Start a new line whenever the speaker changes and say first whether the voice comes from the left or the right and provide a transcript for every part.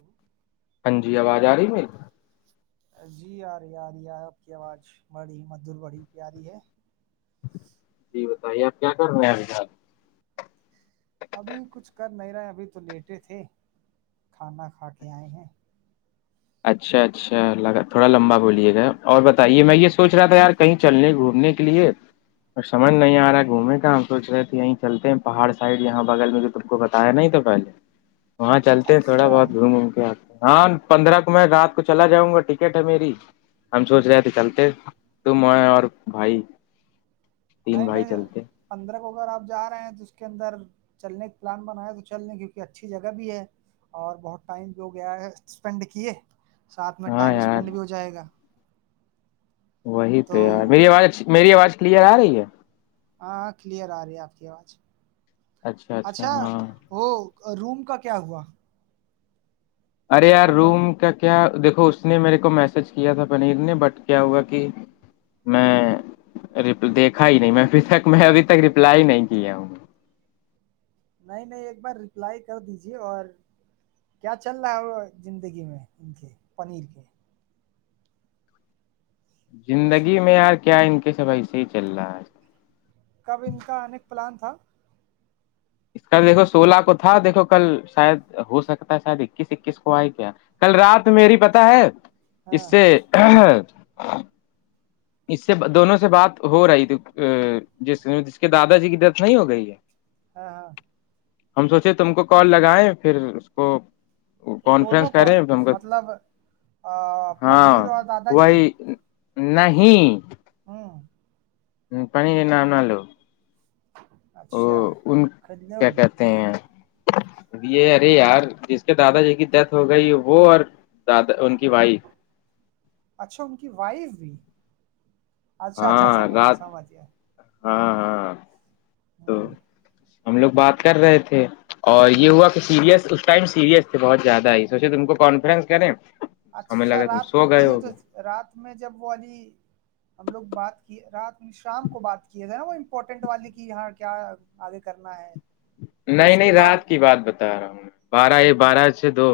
right: ہاں
left: ہاں جی آواز آ رہی میل
right: جی آیرے آار یہ آپ کی آواز بڑی مدھور بڑی پیاری ہے
left: جی بتائیے آپ کیا کر رہے ہیں ابھی یہ
right: ابھی کچھ کر نہیں رہے ہیں ابھی تو لیٹے تھے کھانا کھا کے آئے ہیں
left: اچھا اچھا لگا تھوڑا لمبا بولیے گا اور بتائیے میں یہ سوچ رہا تھا یار کہیں چلنے گھومنے کے لیے سمجھ نہیں آ رہا ہے گھومے کا ہم سوچ رہے تھے یہیں چلتے ہیں پہاڑ سائڈ یہاں بغل میں ت کو بتایا نہیں تو پہلے وہاں چلتے ہیں تھوڑا
right: اچھا
left: بہت گھوم ووم کے آتے ہاں پندرہ میں رات کو چلا جاؤں گا ٹکٹ ہے میری ہم سوچ رہے تھے چلتے تو میں اور بھائی تین
right: نہیں
left: بھائی
right: نہیں
left: چلتے
right: پندرہ کو اگر آپ جا رہے ہیں تو اس کے اندر چلنے کے پلان بنایا تو چلنے کیونکہ اچھی جگہ بھی ہے اور بہت ٹائم بھی ہو گیا ہے اسپینڈ کیے ساتھ میں
left: ہاں
right: ٹائم
left: یار
right: اسپینڈ بھی ہو جائے گا
left: وہی تو یار میری آواز ا میری آواز کلیئر آ رہی ہے
right: ہاں کلیئر آ رہی ہے آپ کی آواز
left: اچھا اچھا ہاں
right: ہو روم کا کیا ہوا
left: ارے یار
right: آپ
left: روم کا کیا دیکھو اس نے میرے کو میسج کیا تھا پنیر نے بٹ کیا ہوا کہ میں دیکھا ہی نہیں میں ابھی تک میں ابھی تک رپلائی نہیں کیا ہوں
right: نہیں نہیں ایک بار رپلائی کر دیجیے اور کیا چل رہا ہے زندگی میں ان کے پنیر کے کچھ
left: زندگی میں یار کیا ان کے سب ایسے ہی چل رہا ہے
right: کب ان کا آنے کا پلان تھا
left: اس کل دیکھو سولہ کو تھا دیکھو کل شاید ہو سکتا ہے شاید اکیس اکیس کو آئے کیا کل رات میری پتہ ہے
right: ہاں
left: اس سے اس سے دونوں سے بات ہو رہی تھی ا جس جس کے دادا جی کی ڈیتھ نہیں ہو گئی [inaudible]
right: ہاں ہاں
left: ہم سوچے تم کو کال لگائے پھر اس کو
right: تو
left: کانفرنس
right: دونوں
left: کر رہے
right: کون
left: ہیں ہم کو
right: مطلب آ،
left: ہاں
right: پنیر اور دادا جی
left: وہی نہیں
right: ہاں
left: پانی ن آنا لو ا
right: اچھا
left: ان
right: خرید
left: کیا
right: لو
left: کہ تین یہ ارے یار جس کے دادا جی کی ڈیتھ ہو گئی وہ اور دادا ان کی بھائی
right: اچھا ان کی وائف بھی اچھا اچھا
left: ہاں
right: سمجھے
left: رات
right: سمجھے
left: ہاں ہاں تو
right: ہوں
left: ہم لوگ بات کر رہے تھے اور یہ
right: ہوں
left: ہوا سیریس اس ٹائم سیریس تھے بہت زیادہ آئی سوچے تم کو کانفرنس کریں ہمیں
right: اچھا
left: لگا تم
right: رات
left: سو
right: میں
left: گئے
right: کیے تو
left: ہوگے
right: رات میں جب وہ والی ہم لوگ بات کی رات میں شام کو بات کیے تھائے نا وہ امپورٹنٹ والے کی یہاں کیا آگے کرنا ہے تو
left: نہیں
right: اس کے
left: نہیں رات
right: بعد
left: کی بات بتا رہا ہوں میں بارہ
right: سر
left: یا بارہ سے دو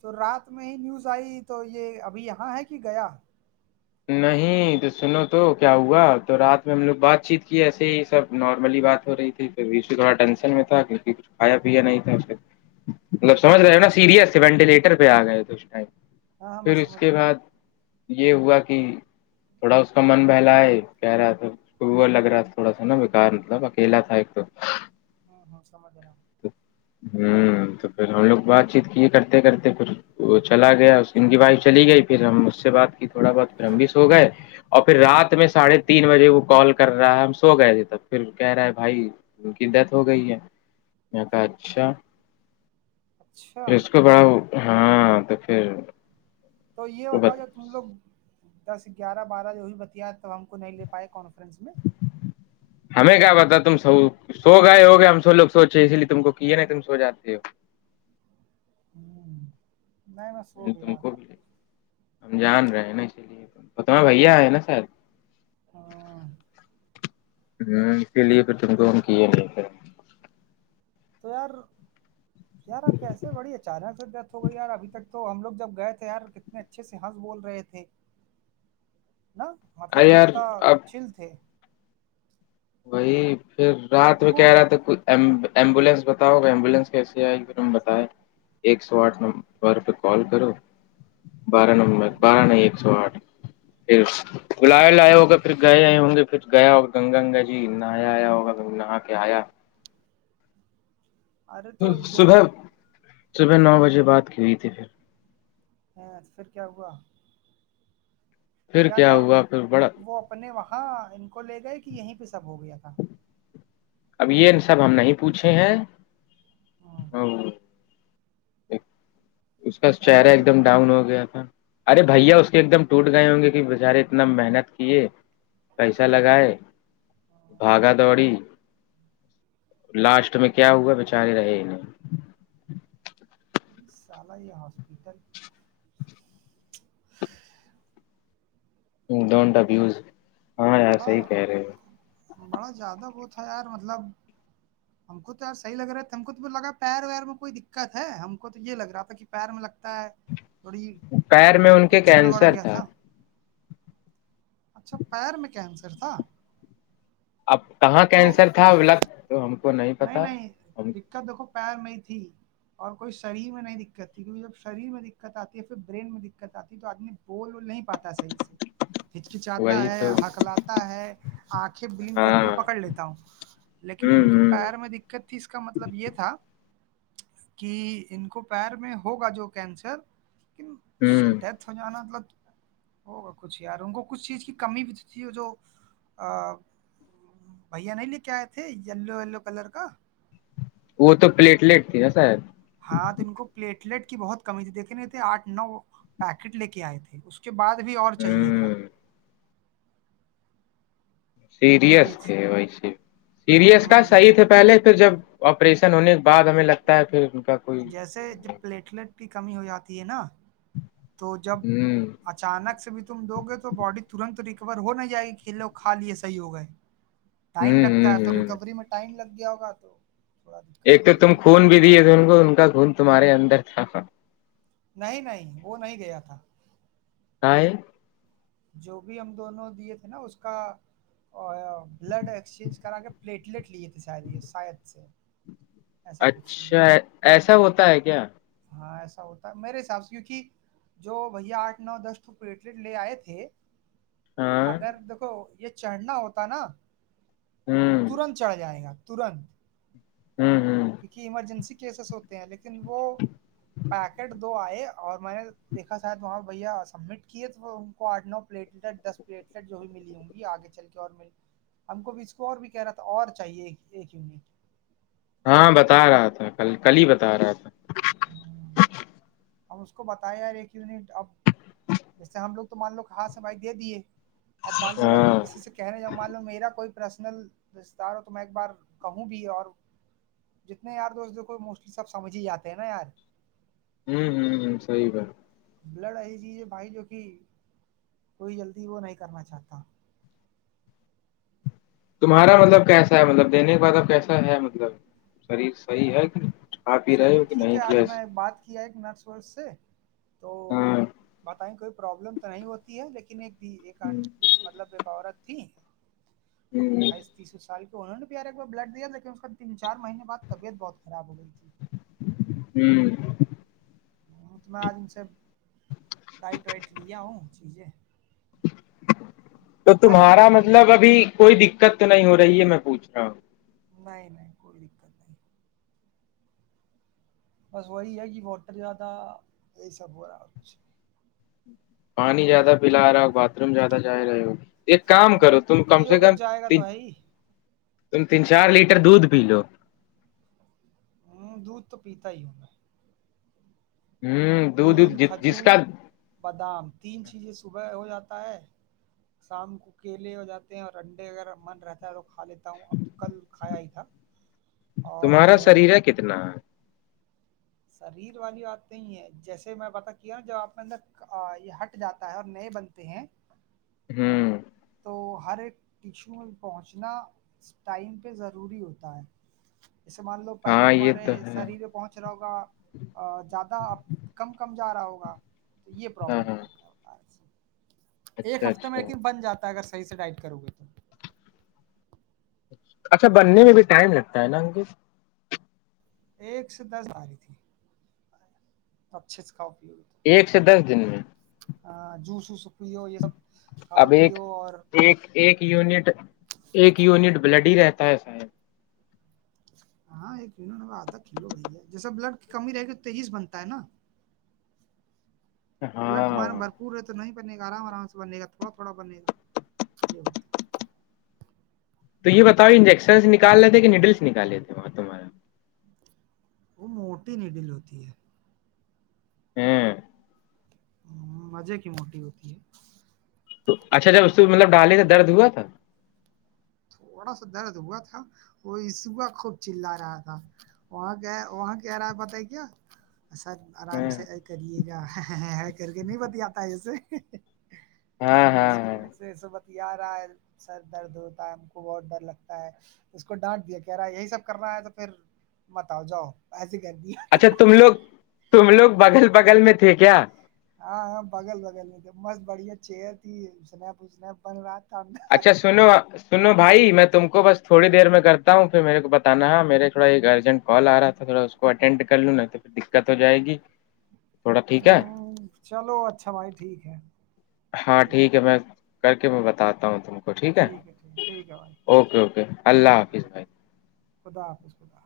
right: تو رات میں ہی نیوز آئی تو یہ ابھی یہاں ہے کہ گیا
left: نہیں تو سنو تو کیا ہوا تو رات میں ہم لوگ بات چیت کی ایسے ہی سب نارملی ہی بات ہو رہی تھی اس تھوڑا ٹینشن میں تھا کیک کچھ کھایا پیا نہیں تھا اسے مطلب سمج رہے ہیں نا سیریس تھ وینٹیلیٹر پہ آ گئے تھے اس ٹائم
right: ہاں ہاں میں
left: پھر اس
right: سمجھ
left: کے
right: رہا ہوں
left: بعد یہ ہوا کہ تھوڑا اس کا من بہلا ہے کہہ رہا تھا گ لگ رہا تھا تھوڑا سا نا ب کار ب کہیلا تھا آ ایکک تو
right: ہاں ہاں سمجھ رہا ہوں
left: ہ تو پھر ہم لوگ بات چیت کیے کرتے کرتے پھر وہ چلا گیا گیا ان کی وائف چلی گئی پھر ہم اس سے بعد کی تھوڑا بہت پھر ہمب س ہو گئے اور پھر رات میں ساڑھے تین بجے وہ کال کر رہا ہے ہم سو گئے تھے تب پھر کہہ رہا ہے بھائی ان کی ڈیتھ ہو گئی ہے میں کہ اچھا پھر
right: اچھا
left: اس کو بڑا ہاں تو پھر
right: تو یہ
left: وہ
right: ہوتا
left: بت
right: جو تم لوگ دس گیارہ بارہ جو بھی بتیا تو ہم کو نہیں لے پائے کانفرنس میں
left: ج ہمیں کیا بتا تم س سو گئے ہو گئے ہم سو لو سوچے اسی لیے تم کو کیے ن تم سو جاتے ہو
right: ہوں نہیں میں سو
left: تم
right: رہا
left: کو
right: تھا
left: بھی ہم جان رہے ہیں نا اسی لیے تمہارے بھیا آئے نا شاید
right: ہاں
left: ہوں اسی لیے پھر تم کو ہم کیے
right: تویار
left: [inaudible]
right: یار آ کیسے بڑی اچانک سے ڈتھ گئییار ابھی تک تو ہم لوگ جب گئے تھے یار کتنے اچھے سے ہنس بول رہے تھے
left: [inaudible]
right: نا مطلب
left: ارے یار
right: کتنا
left: اب
right: چل تھے
left: وہی پھر
right: ان
left: رات میں
right: کو
left: کہہ رہا تھا ک ایمبولینس بتاؤ گے ایمبولینس کیسی آئے تم بتیں ایک سو آٹھ نمبر پہ کال کرو بارہ نمبر بارہ ایک سو آٹھ پھر بل لیا ہوگا پھر گئے آئے ہوں گے پھر گیا اور گنگا گنگا جی نہایا آیا ہوگا نہا کے آیا
right: ارے
left: پھر
right: تو یہ
left: صبح صبح نو بجے بات کی ہوئی تھی پھر
right: تو پھر کیا ہوا
left: پھر
right: کیا ن
left: ہوا پھر بڑا
right: وہ اپنے وہاں ان کو لے گئے کہ یہیں پہ سب ہو گیا تھا
left: اب یہ سب ہم نہیں پوچھے ہیں
right: ہاں
left: اور اس کا
right: نہیں
left: چہرہ ایک دم
right: نہیں
left: ڈاؤن ہو گیا تھا ارے بھیا اس کے ایک دم ٹوٹ گئے ہوں گے کہ بیچارے اتنا محنت کیے پیسہ لگائے بھاگا دوڑی لاسٹ میں کیا ہوا بیچارے رہےہ
right: سالہ ہاسپیٹل
left: ڈونٹا بیوز
right: بڑا بڑا زیادہ وہ تھا یار مطلب ہم کو تو ار صح لگ رہا تھا ہم کو تو لگا پیر ویر میں کوئی دقت ہے ہم کو تو یہ لگ رہا تھا کہ پیر میں لگتا ہے اورڑی
left: پیر میں ان کے
right: کچھ چڑھ بڑھ
left: کینسر
right: گیا تھا اچھا پیر میں کینسر تھا
left: اب کہاں
right: تو
left: کینسر تھا لگ تو ہم کو نہیں
right: نہیں
left: پتا
right: نہیں
left: ہم
right: دقت دیکھو پیر میں ہی تھی اور کوئی شریر میں نہیں دقت تھی کیونکہ جب شریر میں دقت آتی ہے پھر برین میں دقت آتی ہے تو آدمی بولول نہیں پاتا صحیح سے ہچکچاتا
left: وہی
right: ہے
left: تو
right: حقلات ہے آنکھیں بلگ
left: ہاں
right: کرتی ہوں میں پکڑ لیتا ہوں
left: ہ
right: لیکن ان کے پ
left: ہ
right: پیر میں دقت تھی اس کا مطلب یہ تھا کہ ان کو پیر میں ہوگا جو کینسر لیکن
left: ہ
right: اس سے ڈیتھ ہو جانا مطلب ہوگا کچھ یار ان کو کچھ چیز کی کمی بھی تو تھی جو بھیا نہیں لے کے آئے تھے یلو یلو کلر کا
left: وہ تو پلیٹلیٹ تھی نا صاب
right: ہاں تو ان کو پلیٹلیٹ کی بہت کمی تھی دیکھے نہیں تھے آٹھ نو پیکٹ لے کے آئے تھے اس کے بعد بھی اور چاہیے تھا
left: ہ
right: یہ
left: سیریس
right: چ-
left: تھے ویسے سیریس کا
right: ہوں
left: صحیح تھے پہلے تو جب آپریشن ہونے کے بعد ہمیں لگتا ہے پھر کوئی
right: جیسے جب پلیٹلیٹ کی کمی ہو جاتی ہے نا تو جب
left: ہوں
right: اچانک سے بھی تم دو گے تو باڈی ترنت ریکور ہو نہیں جائے گی کھیلو کھا لیے صحیح ہوگئے
left: [inaudible]
right: ٹائم لگتا ہے تو
left: ہ ہ
right: ریکوری میں ٹائم لگ گیا ہوگا تو تھوڑا
left: ایک
right: دقت
left: تو
right: ہو
left: تم
right: گئی
left: خون بھی دیے تھ ان کو ان کا خون تمہارے اندر تھا
right: نہیں نہیں وہ نہیں گیا تھا
left: کا
right: جو بھی ہم دونوں دیے تھے نا اس کا او بلڈ ایکسچینج کرا کے پلیٹلیٹ لیے تھے شاید یہ شاید سے ایسا کچھ سین
left: اچھا
right: تھا
left: ایسا ہوتا ہے کیا
right: ہاں ایسا ہوتا ہے میرے حساب سے کیونکہ جو بھیا آٹھ نو دس تو پلیٹلیٹ لے آئے تھے
left: ہاں
right: اگر دیکھو یہ چڑھنا ہوتا نا تو
left: ہوں
right: ترنت چڑھ جائے گا تورنت
left: ہوں ہوں
right: کیونکہ ایمرجنسی کیسز ہوتے ہیں لیکن وہ پیکٹ دو آئے اور میں نے دیکھا شاید وہاں بھیا سبمٹ کیے تو ہم کو آٹھ نو پلیٹلیٹ دس پلیٹلیٹ جو بھی ملی ہوں گی آگے چل کے اور مل ہم کو بھی اس کو اور بھی کہہ رہا تھا اور چاہیے ایک یونٹ
left: ہاں بتا رہا تھا کل کل ہی بتا رہا تھا
right: نون ہم اس کو بتائے یار ایک یونٹ اب جیسے ہم لوگ تو مان لو کہ ہاں س بھائی دے دیے اب مان لوم اگر
left: ہاں
right: کسی سے کہنے مان ل میرا کوئی پرسنل رستار ہو تو میں ایک بار کہوں بھی اور جتنے یار دوست دھو موسٹلی سب سمجھ ہی جے ہیں نا یار
left: ہوں سی بات
right: بلڈ ایسی چیز ہے بھائی جو کہ کوئی جلدی وہ نہیں کرنا چاہتا
left: تمہارا مطلب کیسا ہے مطلب دینے کا بعدہ کیسا ہے مطلب شریر صحیح ہے کہ آپ ہی
right: سر
left: رہے
right: یہ
left: ہو کہ
right: ٹھیک
left: نہیں
right: ہے آج
left: کیا
right: میں بات کیا ہے ایک نرس ورس سے تو
left: ہاں
right: بتائیں کوئی پرابلم تو نہیں ہوتی ہے لیکن ایک بھی ایک
left: ہ
right: مطلب ایک عورت تھی
left: ہ
right: اٹھائیس تیس سال کے انہوں نے یار ایک بار بلڈ دیا لیکن اس چارہنے بعد طبعت بہت خراب ہو گئی تھی
left: ہوں
right: ہ تو میں آج ان سے ڈائٹ وائٹ لیا ہوں چیزیں
left: تو
right: ارے ہم کو
left: تمہارا
right: کوئی دقت
left: مطلب
right: نہیں
left: ابھی کوئی دقت تو نہیں ہو رہی ہے میں پوچھ رہا ہوں
right: نہیں نہیں کوئی دقت نہیں بس وہی ہے کہ ووٹر زیادہ یہی سب ہو رہا ہے اور کچھ
left: پانی زیادہ پلا رہا بات تم زیادہ جا رہے ہو ایک
right: اب
left: کام
right: جو
left: کرو تم کم
right: پیو
left: سے
right: کا
left: کم
right: جائے گا
left: تین
right: تو ہے ہی
left: تم تین چار لیٹر دودھ پی لو
right: ہوں دودھ تو پیتا ہی ہوں میں
left: ہ
right: دودھ
left: جس
right: کھجور
left: کا
right: بادام تین چیزیں صبح ہو جاتا ہے شام کو کیلے ہو جاتے ہیں اور انڈے اگر من رہتا ہے تو کھا لیتا ہوں اب تو کل کھایا ہی تھا اور
left: تمہارا شریر ہے کتنا ہے
right: شریر والی بات نہیں ہے جیسے میں پتا کیا جب آپ نے اندر یہ ہ جاتا ہے اور نئے بنتے ہیں
left: ہوں
right: تو ہر ایک ٹیچو پہنچنا اس ٹائم پہ ضروری ہوتا ہے جسے مان لو پہلے
left: ہاں یہ
right: تمہارے
left: تو ہے
right: شریر بہت اچ رہا ہوگا زیادہ اب کم کم جا رہا ہوگا تو یہ
left: ہاں
right: پرابلم
left: ہاں
right: تھا ایک
left: اچھا
right: ہفتے میں
left: اچھا
right: لیکن بن جاتا ہے اگر صحیح سے ڈائٹ کرو گے تو
left: اچھا بننے میں بھی ٹائم لگتا ہے نا انک
right: ایک سے دس باری تھی اچھے سے کھاؤ پیو
left: ایک سے دس دن میں
right: ہ جوس وس پی ہو یہ سب کھاؤ
left: اب ایک
right: پیو اور
left: ایک ایک یونٹ ایک یونٹ بلڈ ہی رہتا ہے اس میں
right: ہاں ایک کلو آدھا کلو وہی ہے جیسا بلڈ کی کمی رہے گی تو تیزیس بنتا ہے نا اب بلٹ
left: ہاں
right: تمہارے بھرپور رہ تو نہیں بنے گا آرام آرام سے بنے گا تھوڑا تھوڑا بنے گا یہ ہوتا ہے
left: تو یہ بتاؤ انجیکشنس نکالے تھے کہ نیڈلس نکالے تھےاں
right: وہ موٹی نیڈل ہوتی ہے
left: ہاں
right: مزے کی موٹی ہوتی ہے
left: تو اچھا جب اس پ مطلب ڈھالے کا درد ہوا تھا
right: تھوڑا سا درد ہوا تھا وہ سوا خوب چللا رہا تھا وہاں کیا وہاں کیا رہا ہے بت ہے کیا سر آرام
left: ہاں
right: سے ایے کریے گا ای کر کے نہیں بت آتا اسے
left: ہاں ہاں
right: بس کے
left: ہاں
right: ایسے ایسے بتیا رہا ہے سر درد ارد ہم کو بہت ڈر لگتا ہے اس کو ڈانٹ، ہیدیا کہہ رہا یہی سب کرنا ہے تو پھر مت آو جاؤ ایسے کہتی ہے
left: اچھا تم لوگ تم لوگ بگل بغل میں تھے کیا
right: ہاں ہاں بگل بغل میں تھ مست بڑھیا چیئر تھی اسنیپنپ بن رہا تھا
left: اچھا سنو سنو بھائی میں تم کو بس تھوڑی دیر میں کرتا ہوں پھر میرے کو بتانا ہے میرے تھوڑا ایک اجنٹ کال آ رہا تھا تھوڑا اس کو اٹینڈ کر لوں نا تو پھر دقت ہو جائے گی تھوڑا
right: ہ
left: ٹھیک ہے
right: چلو اچھا بھائی ٹھیک ہے
left: ہاں ٹھیک ہے میں کر کے میں بتاتا ہوں تم کو ٹھیک ہے
right: ٹھیک ٹھیک ہے بھائی
left: اوکے اوکے اللہ حافظ بھائی
right: خدا حافظ خدا